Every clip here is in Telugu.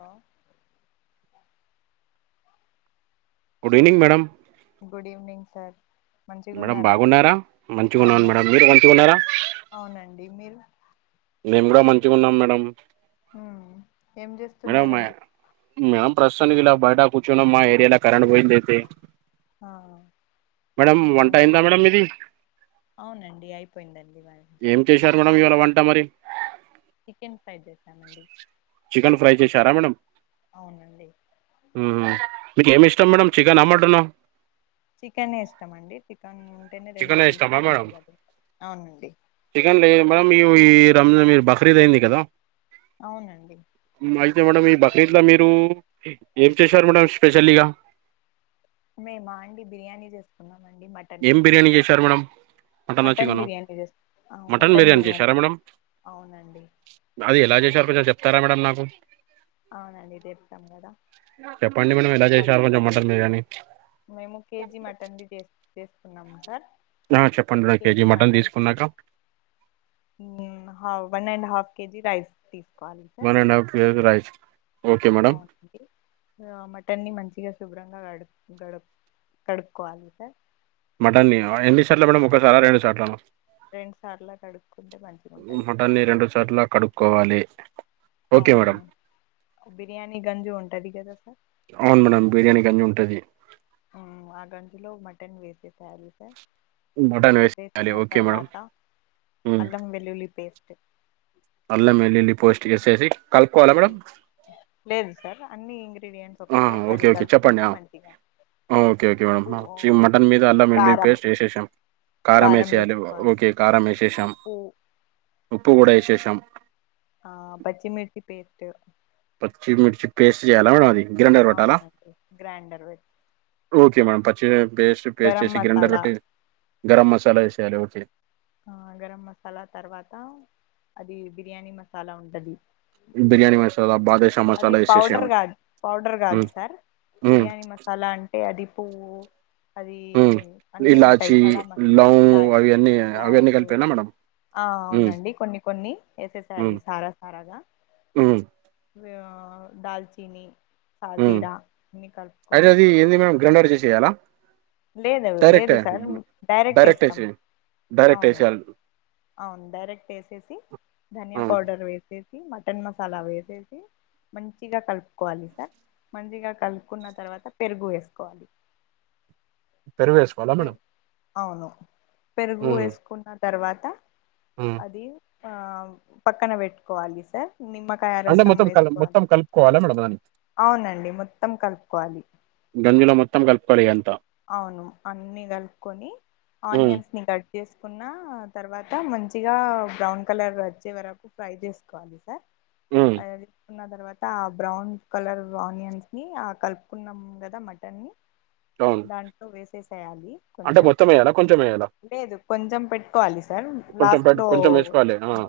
Hello good evening madam good evening sir మంచిగా మేడం ఉన్నారా బాగున్నారా మంచిగా ఉన్నాను మేడం అవునండి మీరు మంచిగా ఉన్నారా అవునండి మీరు మేము కూడా మంచిగా ఉన్నాం మేడం ఉమ్ మేడం మేడ ప్రస్తుతానికి ఇలా బయట కూర్చున్నాం మా ఏరియాలో కరెంట్ పోయింది అయితే ఆ మేడం వంట అవునా అయిందా మేడం మీది అవునండి అయిపోయిందండి మాది ఏం చేశారు మేడం ఇవాళ వంట మరి చికెన్ ఫ్రై చేశామండి చికెన్ ఫ్రై చేశారా మేడమ్ అవునండి మీకు ఏమి ఇష్టం మేడం చికెనా మటనా చికెనే ఇష్టమండి చికెన్ ఉంటేనే రెండు చికెన్ ఇష్టమా పీసులు మేడం మంచిగా అది అవునండి చికెన్ లేదు మేడం ఇవి ఈ రంజ మీరు బక్రీద్ అయింది కదా అవునండి అయితే మేడమ్ ఈ బక్రీద్లో మీరు ఏం చేశారు మేడం స్పెషల్లీగా మేమాండి బిర్యానీ చేసుకున్నాం అండి మ ఏం బిర్యానీ చేశారు మేడం మటనా మటన్ చికెనా బిర్యానీ చేసు ఆ మటన్ బిర్యానీ చేసారా మేడమ్ అవునండి అది ఎలా చేశారు కొంచెం చెప్తారా మేడం నాకు అవునండి చెప్తాం కదా చెప్పండి మేడం ఎలా మట్ చేసారు కొంచెం మటన్ బిర్యానీ మేము కేజీ మటన్ది చేసు చేసుకున్నాము సార్ ఆ చెప్పండి కేజీ మటన్ తీసుకున్నాక ఊ how one and half K G rice తీసుకోవాలి one and half K G rice okay madam ఔన్ ఆ మటన్ని మంచిగా శుభ్రంగా గడు గడు కడుక్కోవాలి సార్ మటన్ని ఆ ఎన్ని సార్లు మేడం ఒక్కసారా రెండు సార్లా మ రెండు సార్లా కడుక్కుంటే మంచిగుంటది టన్ ని రెండు సార్లా కడుక్కోవాలి ఓకే అవును మేడం బిర్యానీ గంజు ఉంటది గదా సా అవును మేడం బిర్యానీ గంజు ఉంటది ఊ ఆ గంజులో మటన్ వేసేసేయాలి సార్ మటన్ వేసేయాలి వేసిన ఓకే మేడం తర్వాత ఉమ్. అల్లం వెల్లుల్లి పేస్ట్ అల్లం ఎల్లులి పోస్ట్ ఏసేసి కలుపుకోవాలా మేడమ్ లేదు సార్ అన్నీ ఇంగ్రీడియంట్స్ ఆ, ఒకటేసారి ఓకే ఓకే చెప్పండి కలుపుకుంటే ఆ. మంచిగా ఓకే ఓకే మేడం [inaudible] ఉ- మటన్ మీద అల్లం ఎల్లి కారం పేస్ట్ ఏషేసాం కారం ఏసేయాలి ఓకే కారం ఏశేషాం ఉప్పు ఉప్పు కూడా ఏశేషాం ఆ పచ్చిమిర్చి పేస్ట్ పచ్చి మిర్చి పేస్ట్ చేయాలా మేడం అది గ్రైండర్ పట్టాలా అవునండి గ్రాండర్ వె ఓకే మేడం పచ్చి పేస్ట్ పేస్ట్ గరం చేసి మసాలా గ్రైండర్లోట్టి గరం మసాలా ఏసేయాలి ఓకే ఆ గరం మసాలా తర్వాత అది బిర్యానీ మసాలా ఉంటది బిర్యానీ మషాలా బాగేష్ అది పౌడర్ కాదు పౌడర్ కాదు హ్మ్. సార్ హ్మ్. బిర్యానీ మసాలా అంటే అది పువ్వు అది ఊ అన్నీ ఉంటాయి ఇలాచి కడా మ లవుంగ్ ఇలాచి అవి అన్నీ అవన్నీ లవంగు కలిపేనా మేడం ఆ హ్మ్. అవునండి కొన్ని కొన్ని ఏసేసేయాలి సారా సారాగా ఊ ఊ దాల్చీని ఊ సాజీరా అన్ని అయితే కలుపుకొని అది ఏంది మేడం గ్రైండర్ చేసి ఎయ్యాలా లేదు లేదు సార్ డైరెక్ట్ ఏస్తాం డైరెక్ట్ అవును ఏసేయాలి. అం డైరెక్ట్ ఏసేసి ఆ! ధనియా పౌడర్ వేసేసి మటన్ మసాలా వేసేసి మంచిగా కలుపుకోవాలి సార్ మంచిగా కలుపుకున్న తర్వాత పెరుగు వేసుకోవాలి పెరు వేస్ అవును పెరుగు వేసుకున్న తర్వాత ఊ అది ఆ పక్కన పెట్టుకోవాలి సార్ నిమ్మకాయ అంటే రసం మొత్తం కల్ ఏసుకోవాలి మొత్తం కలుపుకోవాలా మేడం దాన్ని? అవునండి మొత్తం కలుపుకోవాలి గంజిలో మొత్తం కలుపుకోవాలి ఇగ అంతా అవును అన్నీ కలుపుకొని హ్మ్. ఆనియన్స్ ని కట్ చేసుకున్న తర్వాత మంచిగా బ్రౌన్ కలర్ వచ్చే వరకు ఫ్రై చేసుకోవాలి సార్ హ్మ్. అది కున్న తర్వాత ఆ బ్రౌన్ కలర్ ఆనియన్స్ ని ఆ కలుపుకున్నాం గదా మటన్ ని అవును. దాంట్లో వేసేసేయాలి కొం అంటే మొత్తం ఎయ్యాలా కొంచెం ఎయ్యాలా లేదు కొంచెం పెట్టుకోవాలి సార్ కొంచెం లాస్ట్ పెట్ లో కొంచెం ఏసుకోవాలి. ఆ! ఊ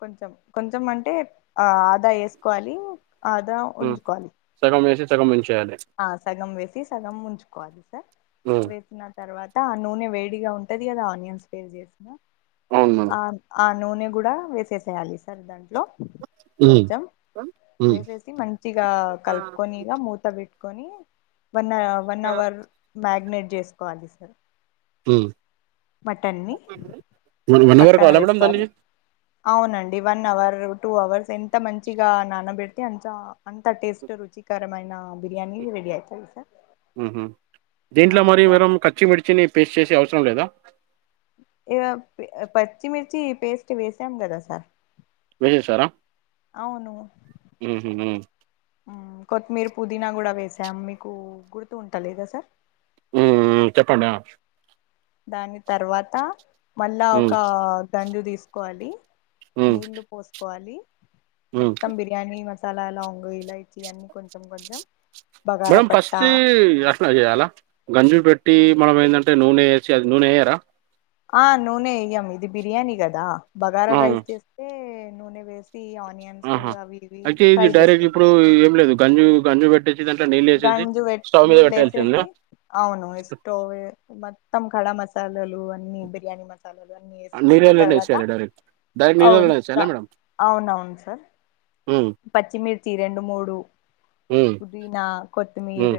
కొంచెం కొంచెం అంటే ఆ ఆదా ఏసుకోవాలి ఆదా హ్మ్ ఉంచుకోవాలి సగం వేసి సగం ఉంచేయాలి ఆ సగం వేసి సగం ఉంచుకోవాలి సార్ హ్మ్ వేసిన తర్వాత ఆ నూనె వేడిగా ఉంటది కదా ఆనియన్స్ ఫ్రై చేసినా అవును ఆ ఆ నూనె కూడా వేసేసేయాలి సార్ దాంట్లో హ్మ్ కొంచెం ఆ! హ్మ్ వేసేసి మంచిగా కలుపుకొని మూత బెట్ కని వన్ వన్ అవర్ మ్యాగినేట్ చేసుకోవాలి సార్ హ్మ్ మటన్ ని వన్ అవర్ పక్కన కావాల మేడమ్ దాన్ని పెట్టుకోవాలి అవునండి వన్ అవర్ టూ అవర్స్ ఎంత మంచిగా నానబెడితే అంతా అంత టేస్ట్ రుచికరమైన బిర్యానీ రెడీ అవుతుంది సార్ ఊహూ ఆ దీంట్లో మరి దా మనం ఖర్చ్చిమిర్చిని పేస్ట్ చేసి అవసరం లేదా ఇక పచ్చిమిర్చి పేస్ట్ వేసాం కదా సార్ వేసేసారా అవును ఊహూ హ్మ్ హ్మ్ కొత్తిమీర పుదీనా కూడా వేసాం మీకు గుర్తు ఉంట లేదా సార్ హ్మ్ మ్మ్ చెప్పండి ఆ దాని తర్వాత మళ్ళా హ్మ్ ఒక గంజు తీసుకోవాలి హ్మ్ నీళ్లు పోసుకోవాలి హ్మ్ మొత్తం బిరి ర్యానీ మసాలాలో లవంగు ఇలాచి అన్నీ కొంచెం కొంచెం బగారా మేమ్ ఫస్ట్ పత్తా అ చేయాలా గంజు పెట్టి మనం ఏంటంటే నూనె వేసి అది నూనె ఏయ్యారా ఆ నూనె వేయ్యాం ఇది బిర్యానీ కదా బగారా ఆ రైస్ చేస్తే నూనె వేస్ సీ ఆనియన్స్ ఆహా అవి ఇవి అయితే ఇది ఫ్రై డైరెక్ట్ ఇప్పుడు చేసుకుంటాం ఏం లేదు గంజు గంజు పెట్టేసి దాంట్లో నీళ్ళు వేసేసి గంజు పెట్ స్టవ్ మీద నీళ్ళు పెట్టాల్సిందేన వేసేసి అవును ఎష్టోవె మోత్తం కడా మసాలాలు అన్ని బిర్యానీ మ లన్నీ వేసుకున్న నీళ్ళల్లోనే తర్వాత ఏసేయాలి డైరెక్ట్ డైరెక్ట్ అవును నీళ్ళల్లోనే ఏసేయాలా మేడం అవునవును సార్ హ్మ్ పచ్చిమిర్చి రెండు మూడు హ్మ్. పుదీనా కొత్తిమీర హ్మ్.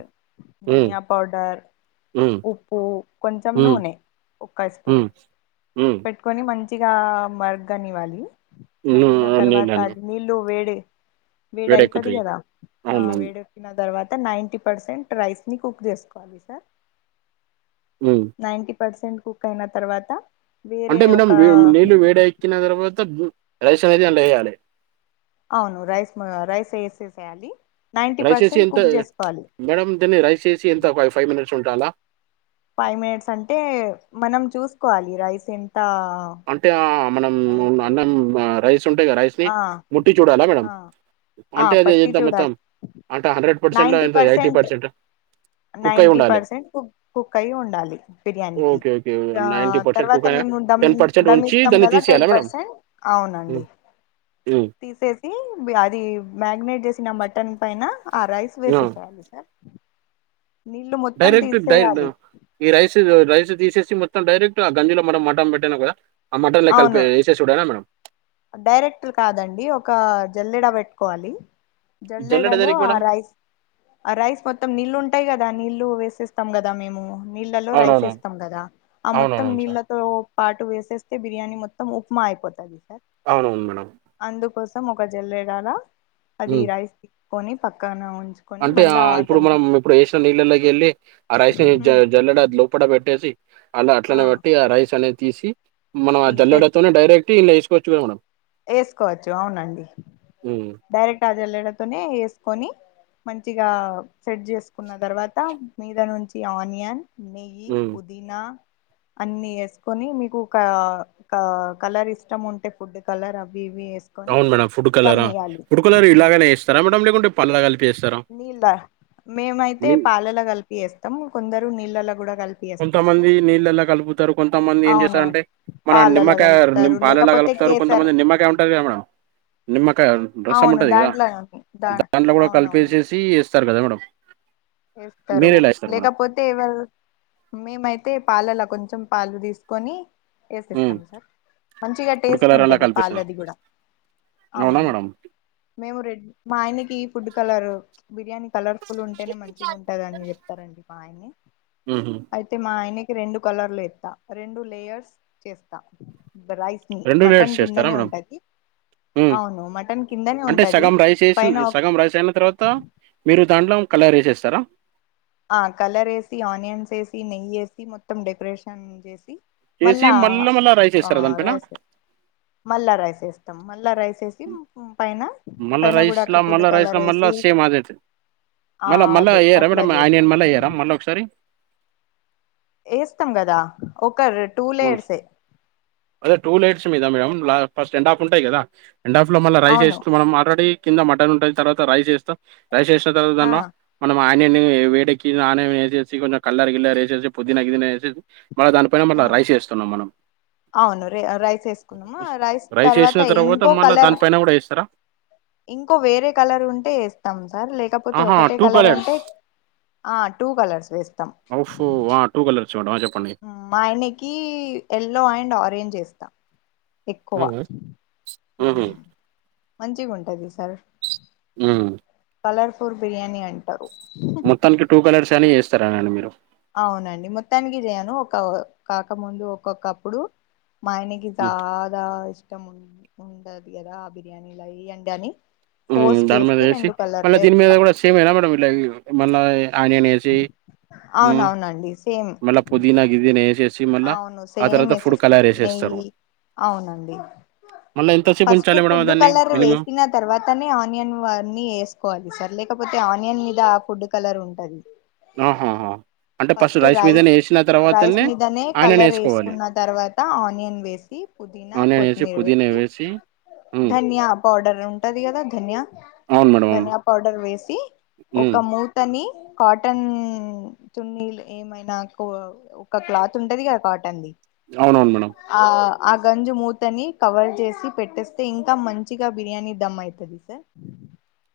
హ్మ్. ధనియా పౌడర్ హ్మ్. ఉప్పు కొంచెం హ్మ్. నూనె ఒక హ్మ్. స్పూన్ హ్మ్ కొని మంచిగా మగ్గనివ్వాలి మగ్గిన తర్వాత నీళ్ళని అది నీళ్లు వేడి వేడి అయితది వేడెక్కుతాయి. కదా ఆ అవునవును. వేడి న తర్వాత నైంటీ పర్సెంట్ రైస్ ని కుక్ చేసుకోవాలి సార్ హ్మ్ నైన్టి పర్సెంట్ కుక్ అయిన తర్వాత వేరే అంటే మేడం ఒక నీళ్లు వేడి ఎక్కిన తర్వాత రైస్ అనేది అంద్లో వేయాలి అవును రైస్ రైస్ వేసేసేయాలి నైన్టీ రైస్ ఎసి పర్సెంట్ ఎంత కుక్ చేసుకోవాలి మేడం దీన్ని రైస్ చేసి ఎంత ఫై ఫైవ్ మినిట్స్ ఉంటాలా ఫైవ్ మినిట్స్ అంటే మనం చూసుకోవాలి రైస్ ఎంత అంటే ఆ మనం అయిందో అన్నం రైస్ ఉంటా కదా రైస్ ని ఆ ముట్టి చూడాలా మేడం ఆ ఆ అంటే అది పట్టి ఎంత మొత్తం చూడాలి అంటే హండ్రెడ్ పర్సెంట్ంత eighty percent ninety percent cook cook అయి ఉండాలి బిర్యానీకి ఓకే. ఓకే. తర్వాత కుక్ అయిన మేము దమ్ ఉంచి దమిస్తాం దాన్ని కదా తీసేయాలా టెన్ మేడం? పర్సెంట్ అవునండి హ్మ్. హ్మ్ తీసేసి అది మ్యారినేట్ చేసిన మటన్ పైన ఆ రైస్ ఆ! వేసేసేయాలి సార్ నీళ్లు మొత్తం డైరెక్ట్ డైర్ను తీసేయాలి ఈ రైస్ రైస్ తీసేసి మొత్తం డైరెక్ట్ ఆ గంజిలో మనం మటన్ పెట్టినా కూడా ఆ మటన్ లో అవును కలిపే ఎస్ టెస్ చూడన మేడం డైరెక్ట్ కాదండి ఒక జల్లిడా పెట్టుకోవాలి జల్లెడ జల్లెడలో దేనికి ఆ మేడం రైస్ ఆ రైస్ మొత్తం నీళ్ళు ఉంటాయి కదా నీళ్ళు వేసేస్తాం కదా మేము నీళ్ళలో రైస్ అవునవును యేస్తాం కదా ఆ మొత్తం అవునవును సార్ నీళ్ళతో పాటు వేసేస్తే బిర్యానీ మొత్తం ఉప్మా అయిపోతది సార్ అవునవును మేడమ్ అందుకోసం ఒక జల్లెడల అది ఉమ్. రైస్ తికొని పక్కన ఉంచు అంటే ఆ ఇప్పుడు మనం ఇప్పుడు వేసిన నీళ్ళలోకి వెళ్ళి ఆ రైస్ ని జ ఉమ్, జల్లెడ లోపడ పెట్టేసి అలా అట్నే బట్టి ఆ రైస్ అనేది తీసి మనం ఆ తీసేసి జల్లడతోనే డైరెక్ట్ ఇలా ఏసిపెట్టుడే మనం వేసుకోవచ్చు అవునండి ఉమ్, డైరెక్ట్ ఆ జల్లెడతోనే వేసుకొని మంచిగా సెట్ చేసుకున్న తర్వాత మీద నుంచి ఆనియన్ నెయ్యి ఉమ్. ఉ దీనా అన్ని వేసుకొని మీకు క క కలర్ ఇష్టం ఉంటే ఫుడ్ కలర్ అవి ఇవి ఏస్ అవును మేడం ఫుడ్ కలరా ఫుడ్ కలర్ ఉమ్. ఇలానే ఏస్తారా మేడం లేకుంటే పళ కలిపేస్తారా నీళ్ళ మేమైతే పాలల కలిపి ఏస్తాం కొందరు నీళ్ళలో కూడా కలిపి కొంత వేస్తాం మంది సార్ నీళ్ళళ కల్బు తారు కొంతమంది ఏం అవునవును చేస్తారంటే మన పాలలో నిమ్మకాయా కలుపుతారు పాలలా లేకపోతే కలుపుతారు కేసర్ కొంతమంది నిమ్మకాయ ఉంటది కదా మేడం నిమ్మకాయ రసం అవును ఉంటది కదా దాంట్లోనే దా దాంట్ల కూడా అవునవును కలిపేసేసి ఏస్తారు కదా మేడం ఏస్తారు మీరెలా ఏస్తారు మేడం? లేకపోతే తేవల్ మేమైతే పాలలా కొంచెం పాలు తీసుకొని హ్మ్ యేసేస్తాం సార్ మంచిగా ఫుడ్ టేస్ట్ కలర్ అలా ఉంటది కలిపేస్తారు పాలది కూడా అవునా అవును మేడం మేము రెడ్ మా ఆయనకి ఫుడ్ కలర్ బిర్యానీ కలర్ఫుల్ ఉంటేనే మంచ్ అంటదాని చెప్తారండి మాయన్ని హుహు. అయితే మా ఆయనకి రెండు కలర్లు ఎత రెండు లేయర్స్ చేస్తా బ్రైస్ ఉ లేయర్స్ మటన్ చేస్తారా కిందనే మేడం? ఉంటది హ్మ్. అవును మటన్ కిందనే అంటే ఉంటది సగం రైస్ ఏసిన్ పైన ఒక్ సగం రైస్ అయిన తర్వాత మీరు దాంట్లో కలర్ ఎసేస్తారా ఆ కలర్ ఏసి ఆనియన్స్ ఏసి నెయ్యి ఏసి మొత్తం డెకరేషన్ చేసి ఏసి మళ్ళా ఆ మళ్ళా రైస్ ఆ ఏస్తారా దానిపైన? రైస్ ఏ మళ్ల రైస్ వేస్తాం మల్ల రైస్ వేసి పైన మళ్ళా పైన కూడా అక్క రైస్‌లా ఫుడ్ మళ్ళా రైస్‌లా మళ్ళా కలరేసి సేమ్ అదే ఆ మళ్ళా మళ్ళా అదే ఏయరా అట్లా మేడం చేస్తాం ఆనియన్ మళ్ళా ఏయరా మళ్ళా ఒకసారి? వేస్తాం కదా ఒక రెడ్ మన్ అదే టూ లైట్స్ మీద మేడం లా ఫస్ట్ ఎండ్ హాఫ్ ఉంటాయి కదా ఎండ్ ఆఫ్ లో మళ్ళీ రైస్ అవును వేస్త మనం ఆల్రెడీ కింద మటన్ ఉంటది తర్వాత రైస్ వేస్తం రైస్ వేసిన తర్వాత ఆ అన్న మనం ఆయని వేడెకి ఆన వేసేసి కొంచం కలర్ గిలర్ వేసేసి పుదీన గిదీన వేసేసి మళ దాని పైన మళ్ల ఆ రైస్ వేస్తున్నాం మనం అవును రే రైస్ వేసుకున్నాము రైస్ వేసిన తర్వాత ఇంకో మళ్ళ కలర్ దాని పైన కూడా వేస్తారా ఇంకో వేరే కలర్ ఉంటే యేస్తాం సార్ లేకపోతే ఆహా ఒకటే టూ కలర్ కలర్స్ అంటె ఆ టూ కలర్స్ వేస్తాం ఓఫో వాట్ టూ కలర్స్ ఇవ్వ ఆ చెప్పండి ఆ మాయనకి ఎల్లో అండ్ ఆరెంజ్ ఏస్తా ఎక్కువ మ్మ్. ఊ మ్మ్. మంచిగుంటది సర్ ఉమ్ కలర్ఫుల్ బిర్యానీ అంటారు హ్ మొత్తానికి టూ కలర్స్ అని ఏస్తారానండి మీరు అవునండి మొత్తానికి జేయను ఒక కాకముందు ఒక్కొక్కప్పుడు మాయని ఇ మ్మ్. జాదా ఇష్టం ఉన్ ఉండద్ గదా ఆ బిర్యానీల అయ్ ఇయ్యాండని ఫోర్స్ చేస్తే రెండు కలర్ల్ ఏస్తాం టే మేడం ఇట్ల ఇట్ల ఇయ్ మళ్ళ ఆనియన్ ఏసి ఉం అవునవునండి సేమ్ మళ్ళప్ పుదీనా గిదీన ఏసెస్ అవును సేమ్ ఏసేస్తాం వేసేస్తారు నెయ్యి అవునండి మళ్ళీ ఎంతసేపు ఫస్ట్ ఉంచాలి మేడం ఫుడ్డు దాన్ని కలర్ మినిమం వేసిన తర్వాతనే ఆనియన్ వాన్ని ఏసుకోవాలి సార్ లేకపోతే ఆనియన్ మీద ఆ ఫుడ్ కలర్ ఉంటది ఆహాహా అంటే పస్ట్ రైస్ మీదనే ఏసిన రైస్ తర్వాతనే మీదనే ఆనియన్ కలర్ వేసుకోవాలి ఏసుకున్న తర్వాత ఆనియన్ వేసి పుదీనా కొత్తిమీర్ వేసి ఉమ్ ధనియా పౌడర్ ఉంటది గదా ధన్య అవును మేడం అవును ధనియా పౌడర్ వేసి ఉమ్ ఒకమ్ మూతని కాటన్ చున్నీల్ ఏమైనా కో ఒక క్లాత్ తుంటది గా కాటన్ ది అవునవున్ మేడం ఆ ఆ గంజీ మూతని కవర్ చేసి పెట్టేస్తే ఇంకా మంచిగా బిర్యానీ దమ్ అయితాది తె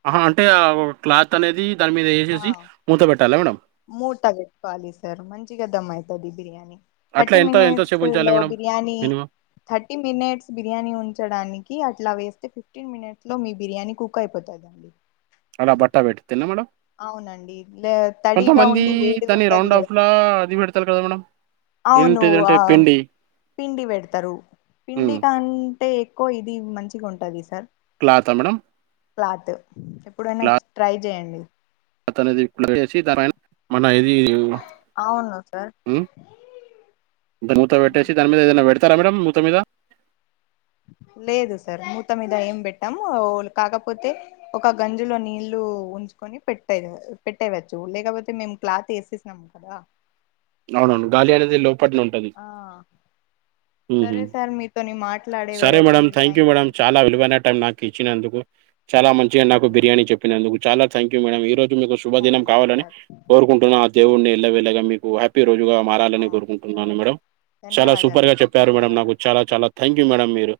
అహా అంటే ఆ ఒ క్లాత్ అనేది దాని మీద ఏసేసి మూత పెట్టాలా మేడమ్ మూటా వెట్టుకోవాలి సార్ మంచిగా దమ్ అయితది బిర్యానీ అట్లా థర్టీ ఎంత మినిట్స్ ఎంతసేపు ఉంచాలి లో madam biryani minimum thirty minutes biryani ఉంచడానికి అట్లా వేస్తే ఫిఫ్టీన్ మినిట్స్ లో మీ బిర్యానీ కుక్ క్ అయిపోతాదండి ఆడ బట్టా వేడ్తేన మేడమ్ అవునండి లే తడిగా కొంతమంది ఉండి వేడిగా దాన్ని ఉంటది రౌండ్ కదా ఆఫ్లా అది పెడతారు కదా మేడమ్ అవును ఆ పిండి వెడతారు పిండి ఉమ్ కాన్ టే ఎక్కువ ఇది మంచిగ్ ఉంటది సార్ క్లాతమేడం క్లాత్ ఎప్పుడైనా ట్రై జేయండి అతనిది వేసి పైన మన ఇది అవును సార్ ఉమ్ ద మూత వెట్టేశి దాని మీదైనా వెడతారా మేడమ్ మూత మీద లేదు సార్ మూత మీద ఏం పెట్టమ్ ఓన్ కాకపోతే ఒక గంజిలో నీళ్లు ఉంచుకొని పెట్టే పెట్టేయవచ్చు లేకపోతే మేమ్ క్లాత్ ఏసేసిన అం కదా అవునవును గాలి అనేది లోపట్ నున్ ఆ సరే సార్ మీతోని మాట్లాడే సరే వరకు మీ టైం ఇచ్చిన వరకు కిచ్చినందుకు చాలా మంచిగా నాకు నందుకు బిర్యానీ చెప్పినందుకు చాలా థ్యాంక్ యూ మేడం ఈ రోజు మీకు ష్ శుభదినం థ్యాంక్ యూ కావాలని సార్ కోరుకుంటున్నా ఆ దేవుడిని ఎళ్ళ వెళ్ళగా మీకు హ్యాప్ పి రోజుగా మారాలని అవును కోరుకుంటున్నాను సార్ మేడం చాలా సూపర్ ధన్యవాదాలు గా సార్ చెప్పారు మేడం నాకు ధన్యవాదాలు చాలా చాలా థ్యాంక్ యూ మేడం మీరు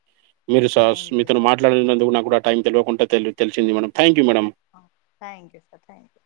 మీరు సాస్ థ్యాంక్ యూ మీతోను సార్ థ్యాంక్ యూ మాట్లాడనందుకు నాక్కూడా టైం తెలియకుండా తెలి తెసింది madam thank you madam thank you sir thank you